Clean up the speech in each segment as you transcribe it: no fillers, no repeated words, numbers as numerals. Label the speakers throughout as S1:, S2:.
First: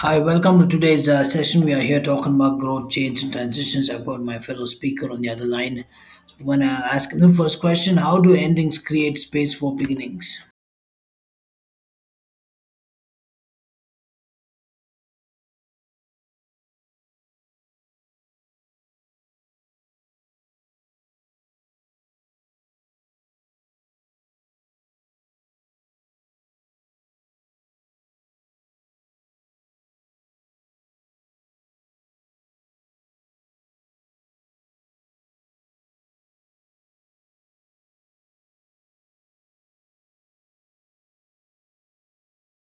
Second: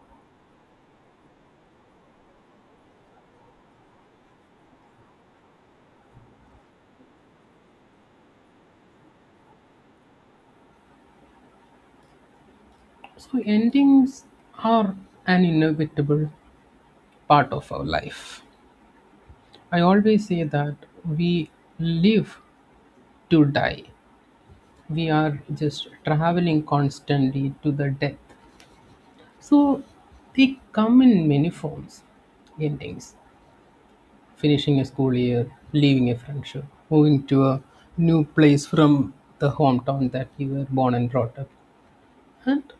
S1: Hi, welcome to today's session. We are here talking about growth, change, and transitions. I've got my fellow speaker on the other line. So I'm going to ask him the first question: how do endings create space for beginnings?
S2: So, endings are an inevitable part of our life. I always say that we live to die, we are just traveling constantly to the death. So, they come in many forms endings, finishing a school year, leaving a friendship, moving to a new place from the hometown that you were born and brought up, and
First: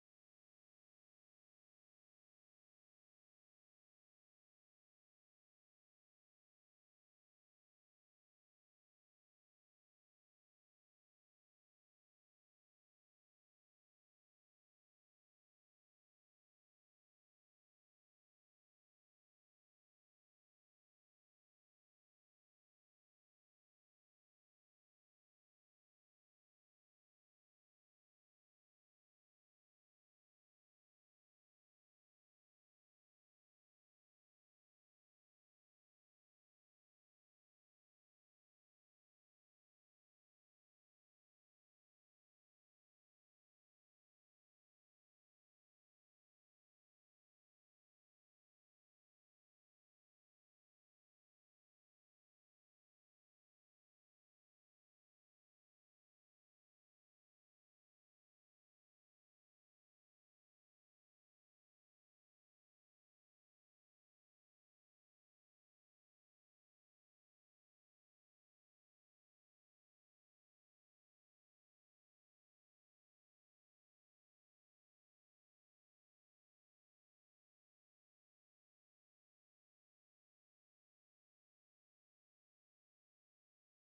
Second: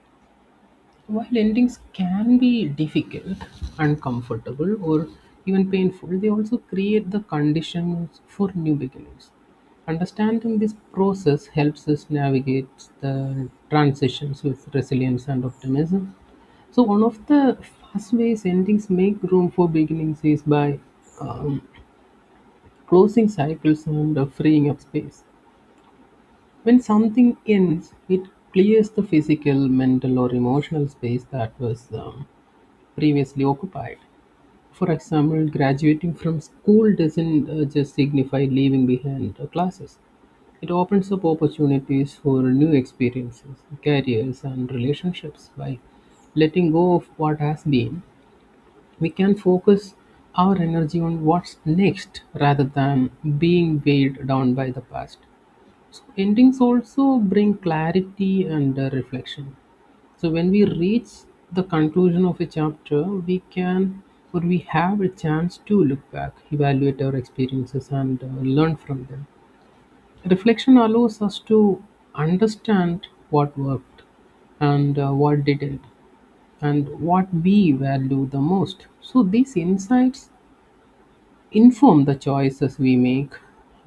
S2: while endings can be difficult, uncomfortable, or even painful, they also create the conditions for new beginnings. Understanding this process helps us navigate the transitions with resilience and optimism. So, one of the fast ways endings make room for beginnings is by um, closing cycles and freeing up space. When something ends, it clears the physical, mental, or emotional space that was previously occupied. For example, graduating from school doesn't just signify leaving behind classes. It opens up opportunities for new experiences, careers, and relationships. By letting go of what has been, we can focus our energy on what's next rather than being weighed down by the past. So, endings also bring clarity and reflection. So when we reach the conclusion of a chapter, we can or we have a chance to look back, evaluate our experiences, and learn from them. Reflection allows us to understand what worked and what didn't, and what we value the most. So these insights inform the choices we make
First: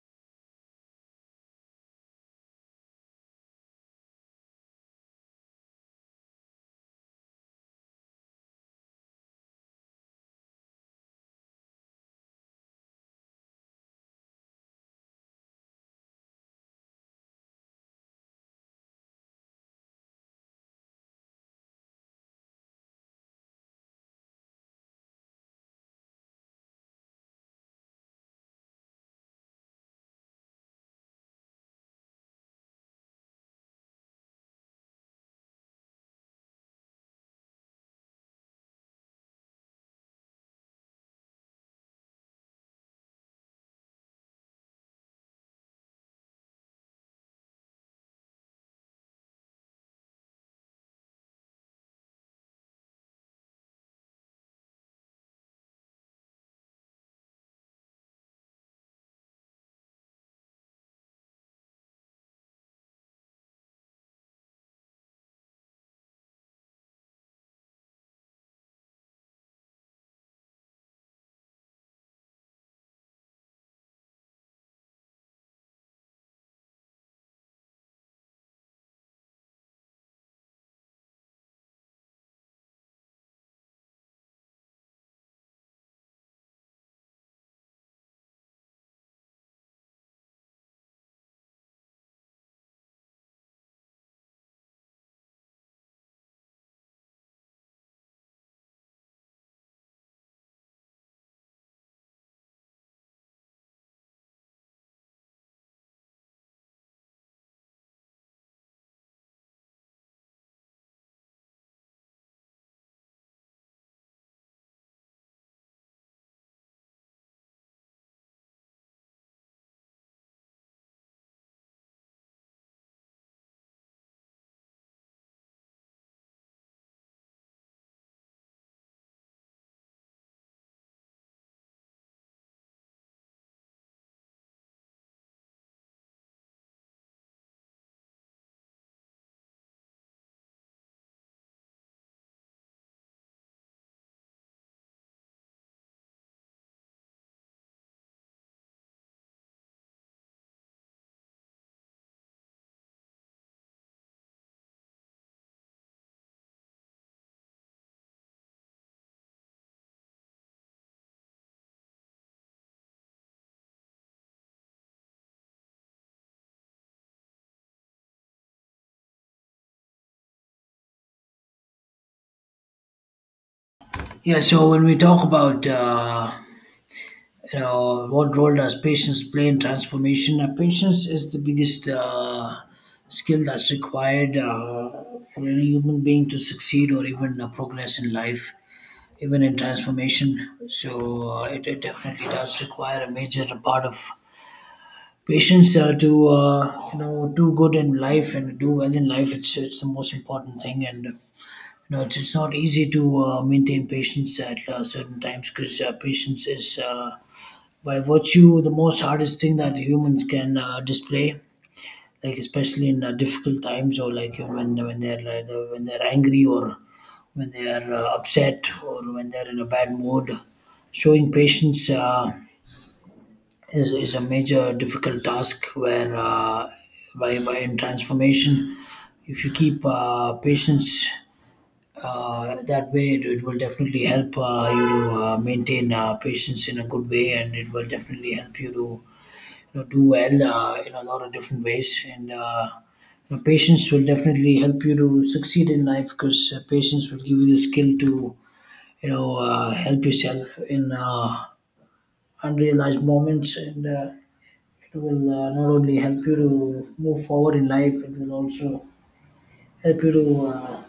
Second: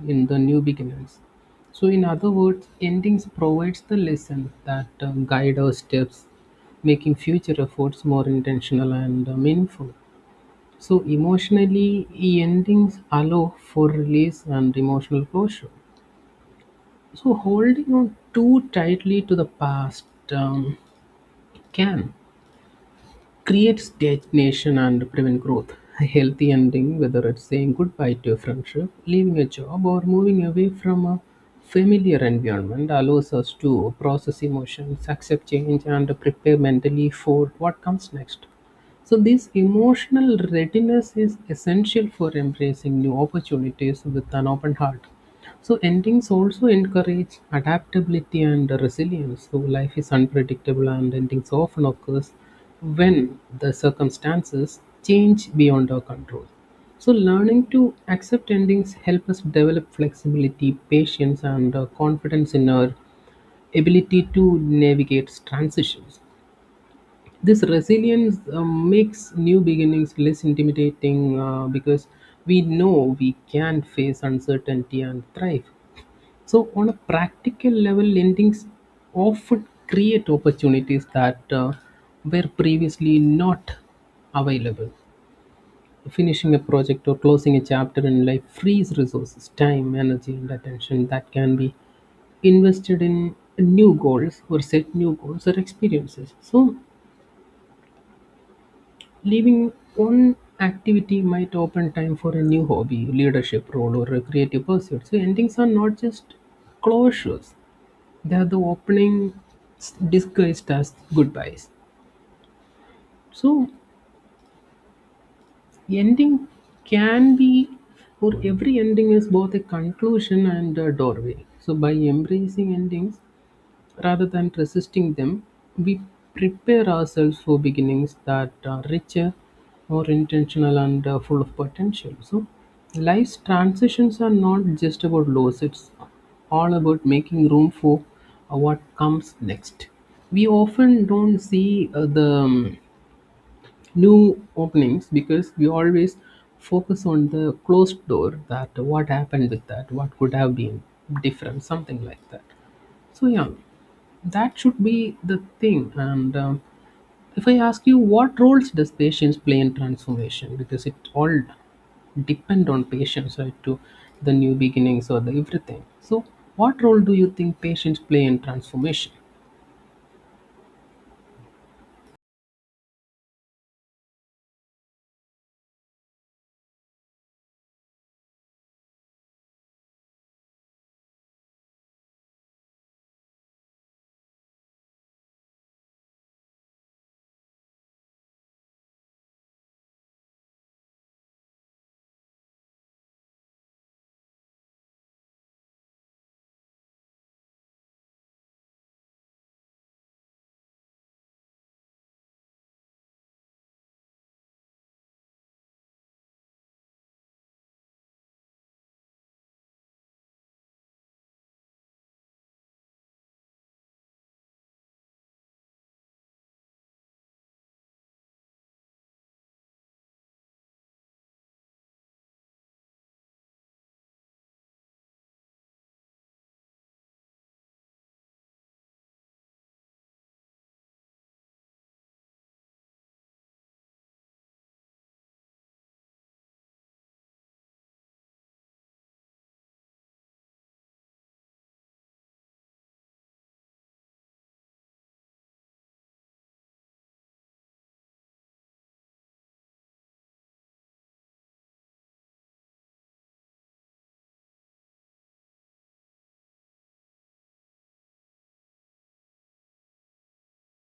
S2: in the new beginnings. So, in other words, endings provides the lesson that guide our steps, making future efforts more intentional and meaningful. So, emotionally, endings allow for release and emotional closure. So, holding on too tightly to the past um, can create stagnation and prevent growth. A healthy ending, whether it's saying goodbye to a friendship, leaving a job, or moving away from a familiar environment, allows us to process emotions, accept change, and prepare mentally for what comes next. So, this emotional readiness is essential for embracing new opportunities with an open heart. So endings also encourage adaptability and resilience. So life is unpredictable and endings often occurs when the circumstances change beyond our control. So learning to accept endings help us develop flexibility, patience and confidence in our ability to navigate transitions. This resilience makes new beginnings less intimidating because we know we can face uncertainty and thrive. So, on a practical level, lendings often create opportunities that were previously not available. Finishing a project or closing a chapter in life frees resources, time, energy, and attention that can be invested in new goals or set new goals or experiences. So, leaving one activity might open time for a new hobby, leadership role, or a creative pursuit. So, endings are not just closures, they're the opening, disguised as goodbyes. So ending can be, or every ending is both a conclusion and a doorway. So by embracing endings, rather than resisting them, we prepare ourselves for beginnings that are richer, more intentional, and full of potential. So, life's transitions are not just about loss, it's all about making room for what comes next. We often don't see the new openings because we always focus on the closed door, that what happened with that, what could have been different, something like that. So yeah, that should be the thing. And if I ask you, what roles does patience play in transformation? Because it all depend on patience, right? To the new beginnings or the everything. So what role do you think patience play in transformation?
S1: Yeah, so when we talk about you know, what role does patience play in transformation, patience is the biggest skill that's required for any human being to succeed or even progress in life, even in transformation. So it definitely does require a major part of patience to you know, do good in life and do well in life. It's the most important thing, and you know it's not easy to maintain patience at certain times because patience is, by virtue, the most hardest thing that humans can display. Like especially in difficult times, or like when they're like, when they're angry or when they're upset or when they're in a bad mood, showing patience is a major difficult task where by in transformation, if you keep patience that way, it will definitely help you to maintain patience in a good way, and it will definitely help you to, you know, do well in a lot of different ways, and you know, patience will definitely help you to succeed in life because patience will give you the skill to, you know, help yourself in unrealized moments, and it will not only help you to move forward in life, it will also help you to,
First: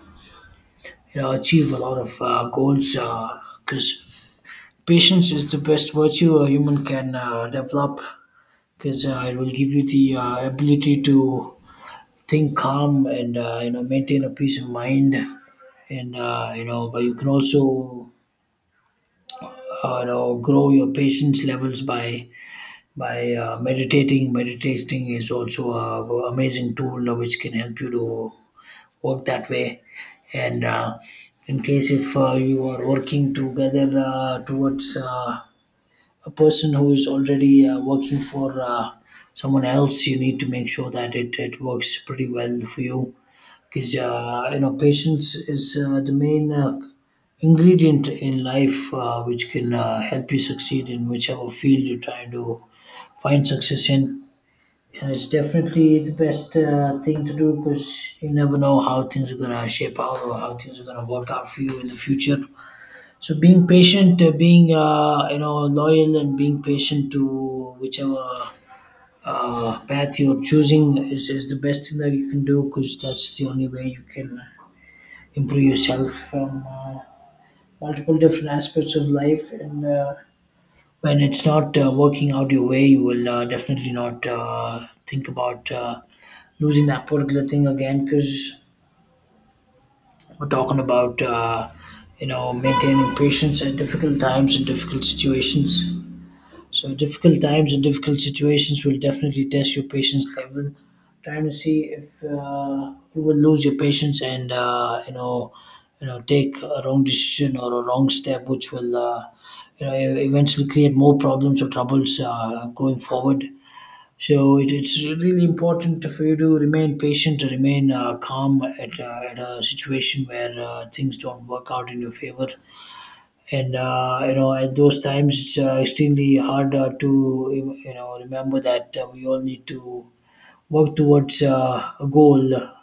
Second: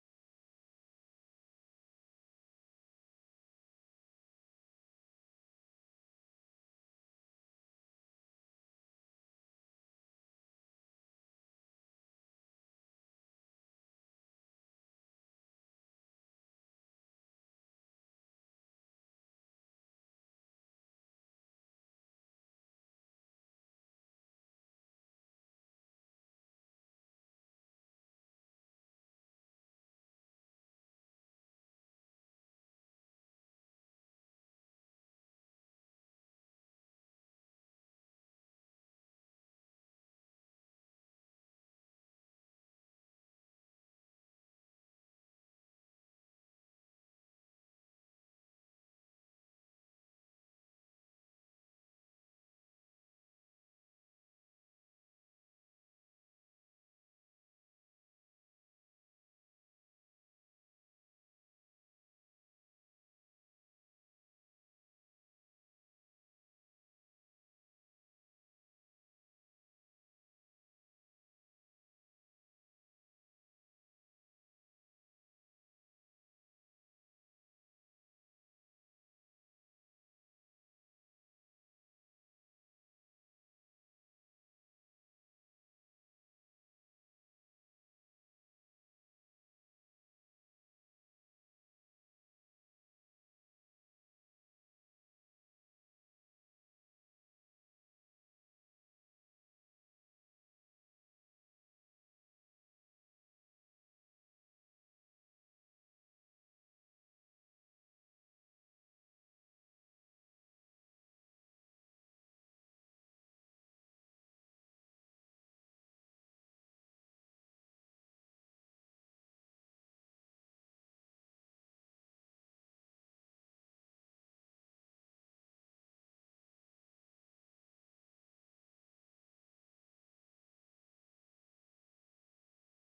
S1: you know, achieve a lot of goals, because patience is the best virtue a human can develop, because it will give you the ability to think calm and, you know, maintain a peace of mind, and you know, but you can also you know grow your patience levels by meditating. Meditating is also a amazing tool which can help you to work that way. And in case if you are working together towards a person who is already working for someone else, you need to make sure that it works pretty well for you. Because you know, patience is the main ingredient in life, which can help you succeed in whichever field you're trying to find success in, and it's definitely the best thing to do because you never know how things are gonna shape out or how things are gonna work out for you in the future. So being patient, being, you know, loyal, and being patient to whichever path you're choosing is the best thing that you can do, because that's the only way you can improve yourself from multiple different aspects of life. And when it's not working out your way, you will definitely not think about losing that particular thing again, because we're talking about, you know, maintaining patience at difficult times and difficult situations. So difficult times and difficult situations will definitely test your patience level, trying to see if you will lose your patience and, you know, take a wrong decision or a wrong step, which will, you know, eventually create more problems or troubles going forward. So it's really important for you to remain patient, to remain calm at a situation where things don't work out in your favor, and you know, at those times it's extremely hard to, you know, remember that we all need to work towards a goal,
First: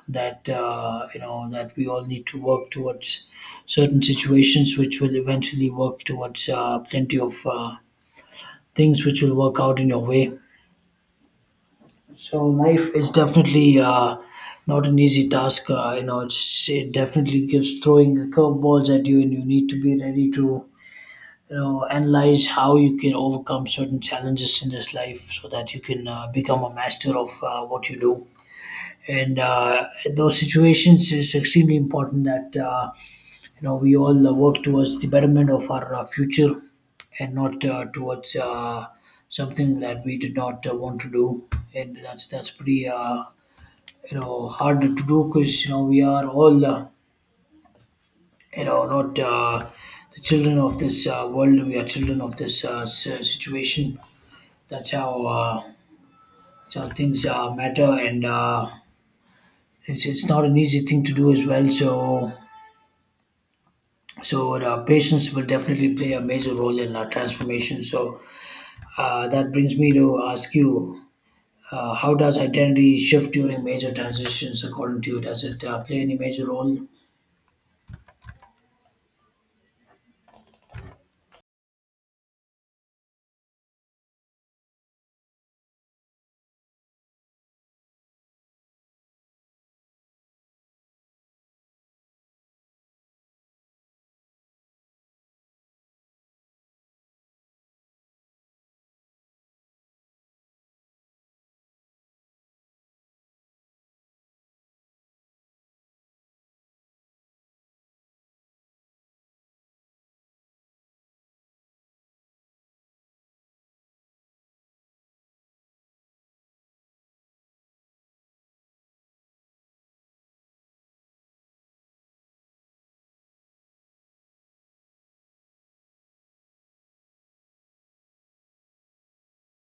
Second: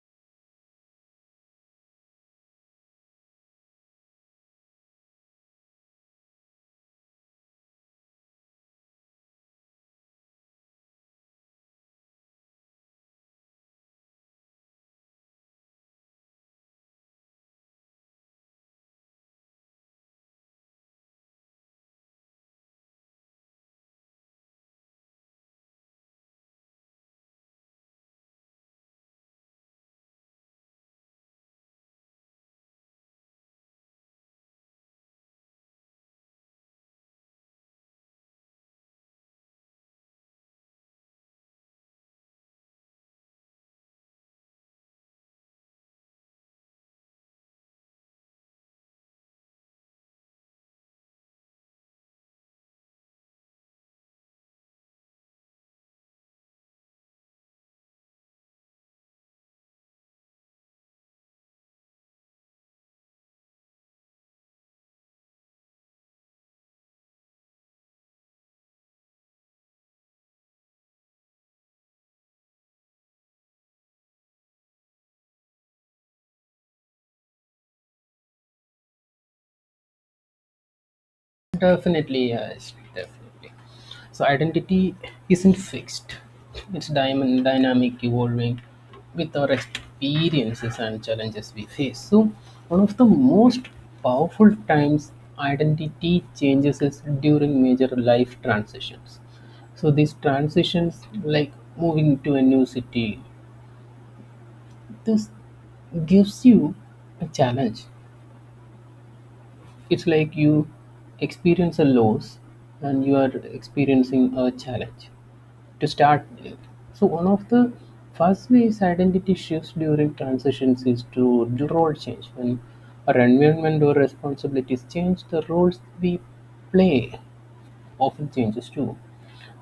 S1: that you know, that we all need to work towards certain situations which will eventually work towards plenty of things which will work out in your way. So life is definitely not an easy task. You know, it's, it definitely gives throwing curveballs at you, and you need to be ready to, you know, analyze how you can overcome certain challenges in this life so that you can become a master of what you do. And in those situations it's extremely important that you know, we all work towards the betterment of our future, and not towards something that we did not want to do. And that's pretty, you know, hard to do, because, you know, we are all you know not the children of this world, we are children of this situation. That's how uh, that's how things matter, and it's not an easy thing to do as well. So patience will definitely play a major role in transformation. So that brings me to ask you. How does identity shift during major transitions according to you? Does it play any major role?
S2: Definitely, yes, definitely. So identity isn't fixed. It's diamond dynamic evolving with our experiences and challenges we face. So one of the most powerful times identity changes is during major life transitions. So these transitions like moving to a new city, this gives you a challenge. It's like you experience a loss and you are experiencing a challenge to start with. So, one of the first ways identity shifts during transitions is to the role change. When our environment or responsibilities change, the roles we play often changes too.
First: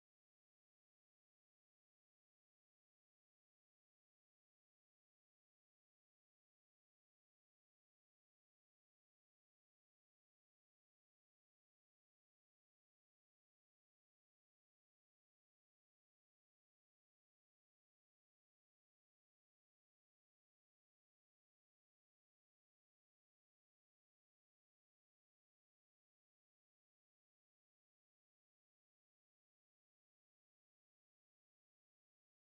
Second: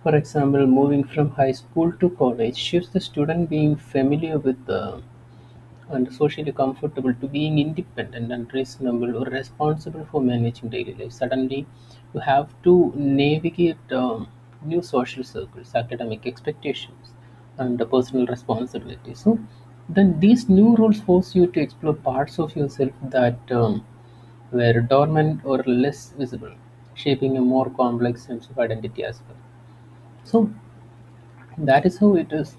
S2: For example, moving from high school to college shifts the student being familiar with the and socially comfortable to being independent and reasonable or responsible for managing daily life. Suddenly, you have to navigate new social circles, academic expectations, and the personal responsibility. So, then these new roles force you to explore parts of yourself that were dormant or less visible, shaping a more complex sense of identity as well. So, that is how it is.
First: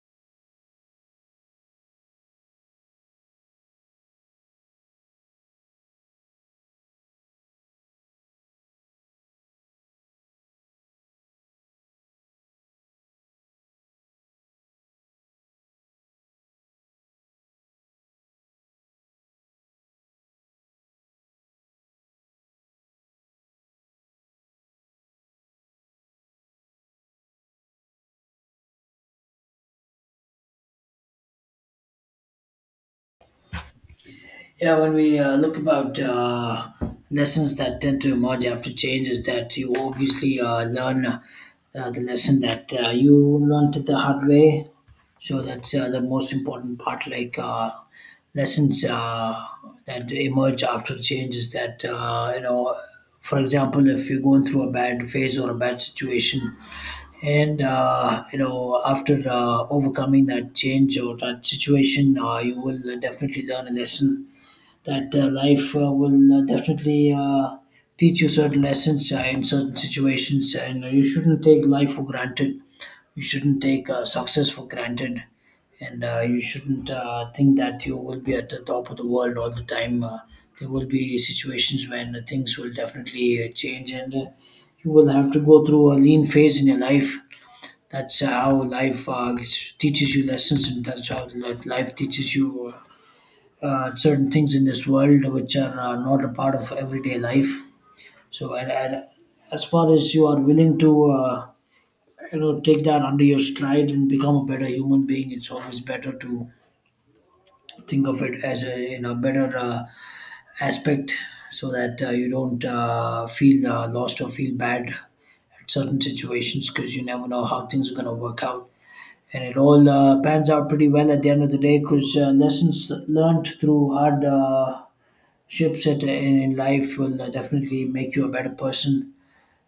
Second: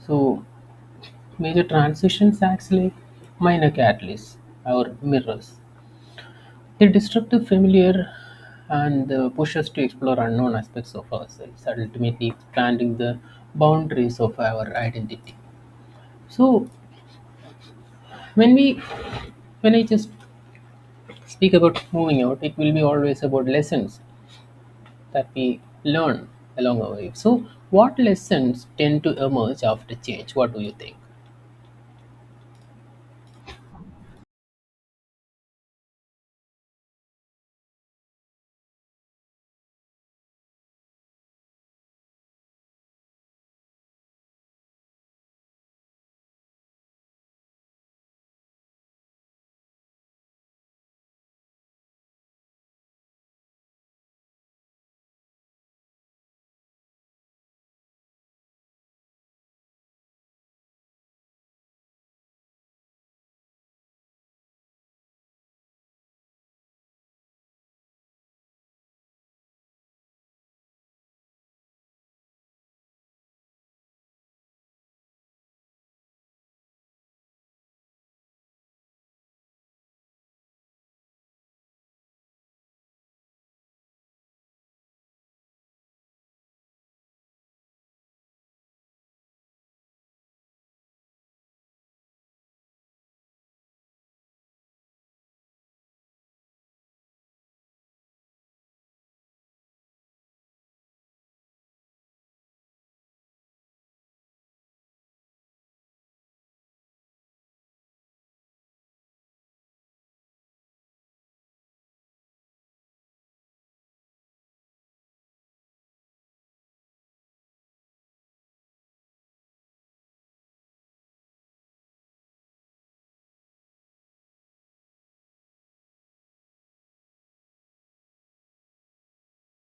S2: So, major transitions actually minor catalysts or mirrors. They disrupt the familiar and push us to explore unknown aspects of ourselves, ultimately expanding the boundaries of our identity. So when we when I just speak about moving out, it will be always about lessons that we learn along our way. So what lessons tend to emerge after change? What do you think?
S1: Yeah, when we look about lessons that tend to emerge after change, is that you obviously learn the lesson that you learned it the hard way. So that's the most important part. Like lessons that emerge after change is that, you know, for example, if you're going through a bad phase or a bad situation, and you know, after overcoming that change or that situation, you will definitely learn a lesson that life will definitely teach you certain lessons in certain situations, and you shouldn't take life for granted. You shouldn't take success for granted, and you shouldn't think that you will be at the top of the world all the time. There will be situations when things will definitely change, and you will have to go through a lean phase in your life. That's how life teaches you lessons, and that's how life teaches you certain things in this world which are not a part of everyday life. So, and as far as you are willing to, you know, take that under your stride and become a better human being, it's always better to think of it as a, you know, better aspect, so that you don't feel lost or feel bad at certain situations, because you never know how things are going to work out. And it all pans out pretty well at the end of the day, because lessons learned through hard ships that in life will definitely make you a better person.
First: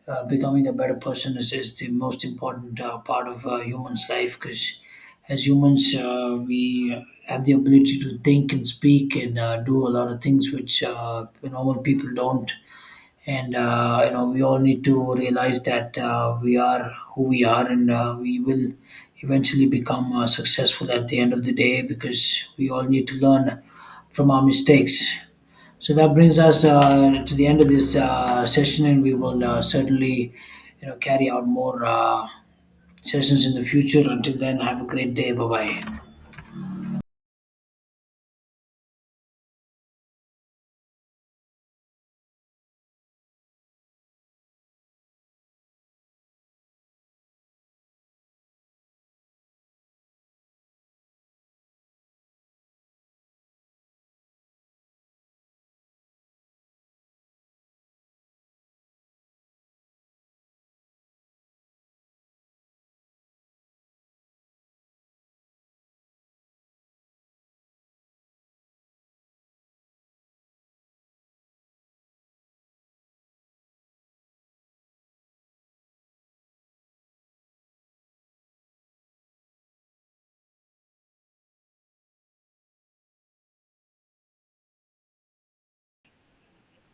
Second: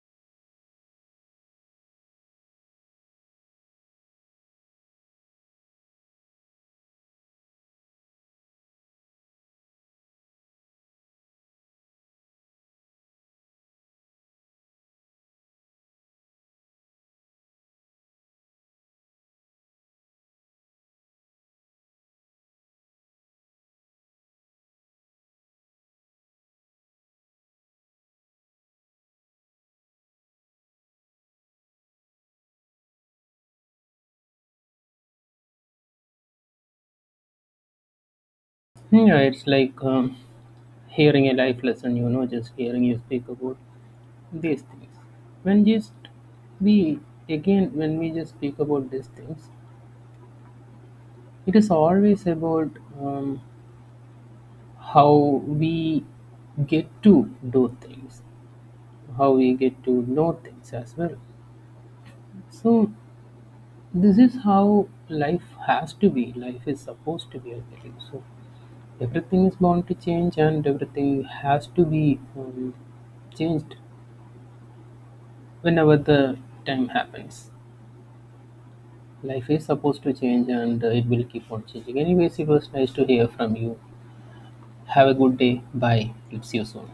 S1: Becoming a better person is the most important part of humans' life, because as humans, we have the ability to think and speak and do a lot of things which normal people don't. And you know, we all need to realize that we are who we are, and we will eventually become successful at the end of the day, because we all need to learn from our mistakes. So that brings us to the end of this session, and we will certainly, you know, carry out more sessions in the future. Until then, have a great day. Bye bye.
S2: Yeah, it's like hearing a life lesson, you know, just hearing you speak about these things. When just we again, when we just speak about these things, it is always about um, how we get to do things, how we get to know things as well. So, this is how life has to be. Life is supposed to be, I believe. So, everything is bound to change and everything has to be changed whenever the time happens. Life is supposed to change and it will keep on changing. Anyways, it was nice to hear from you. Have a good day. Bye. We'll see you soon.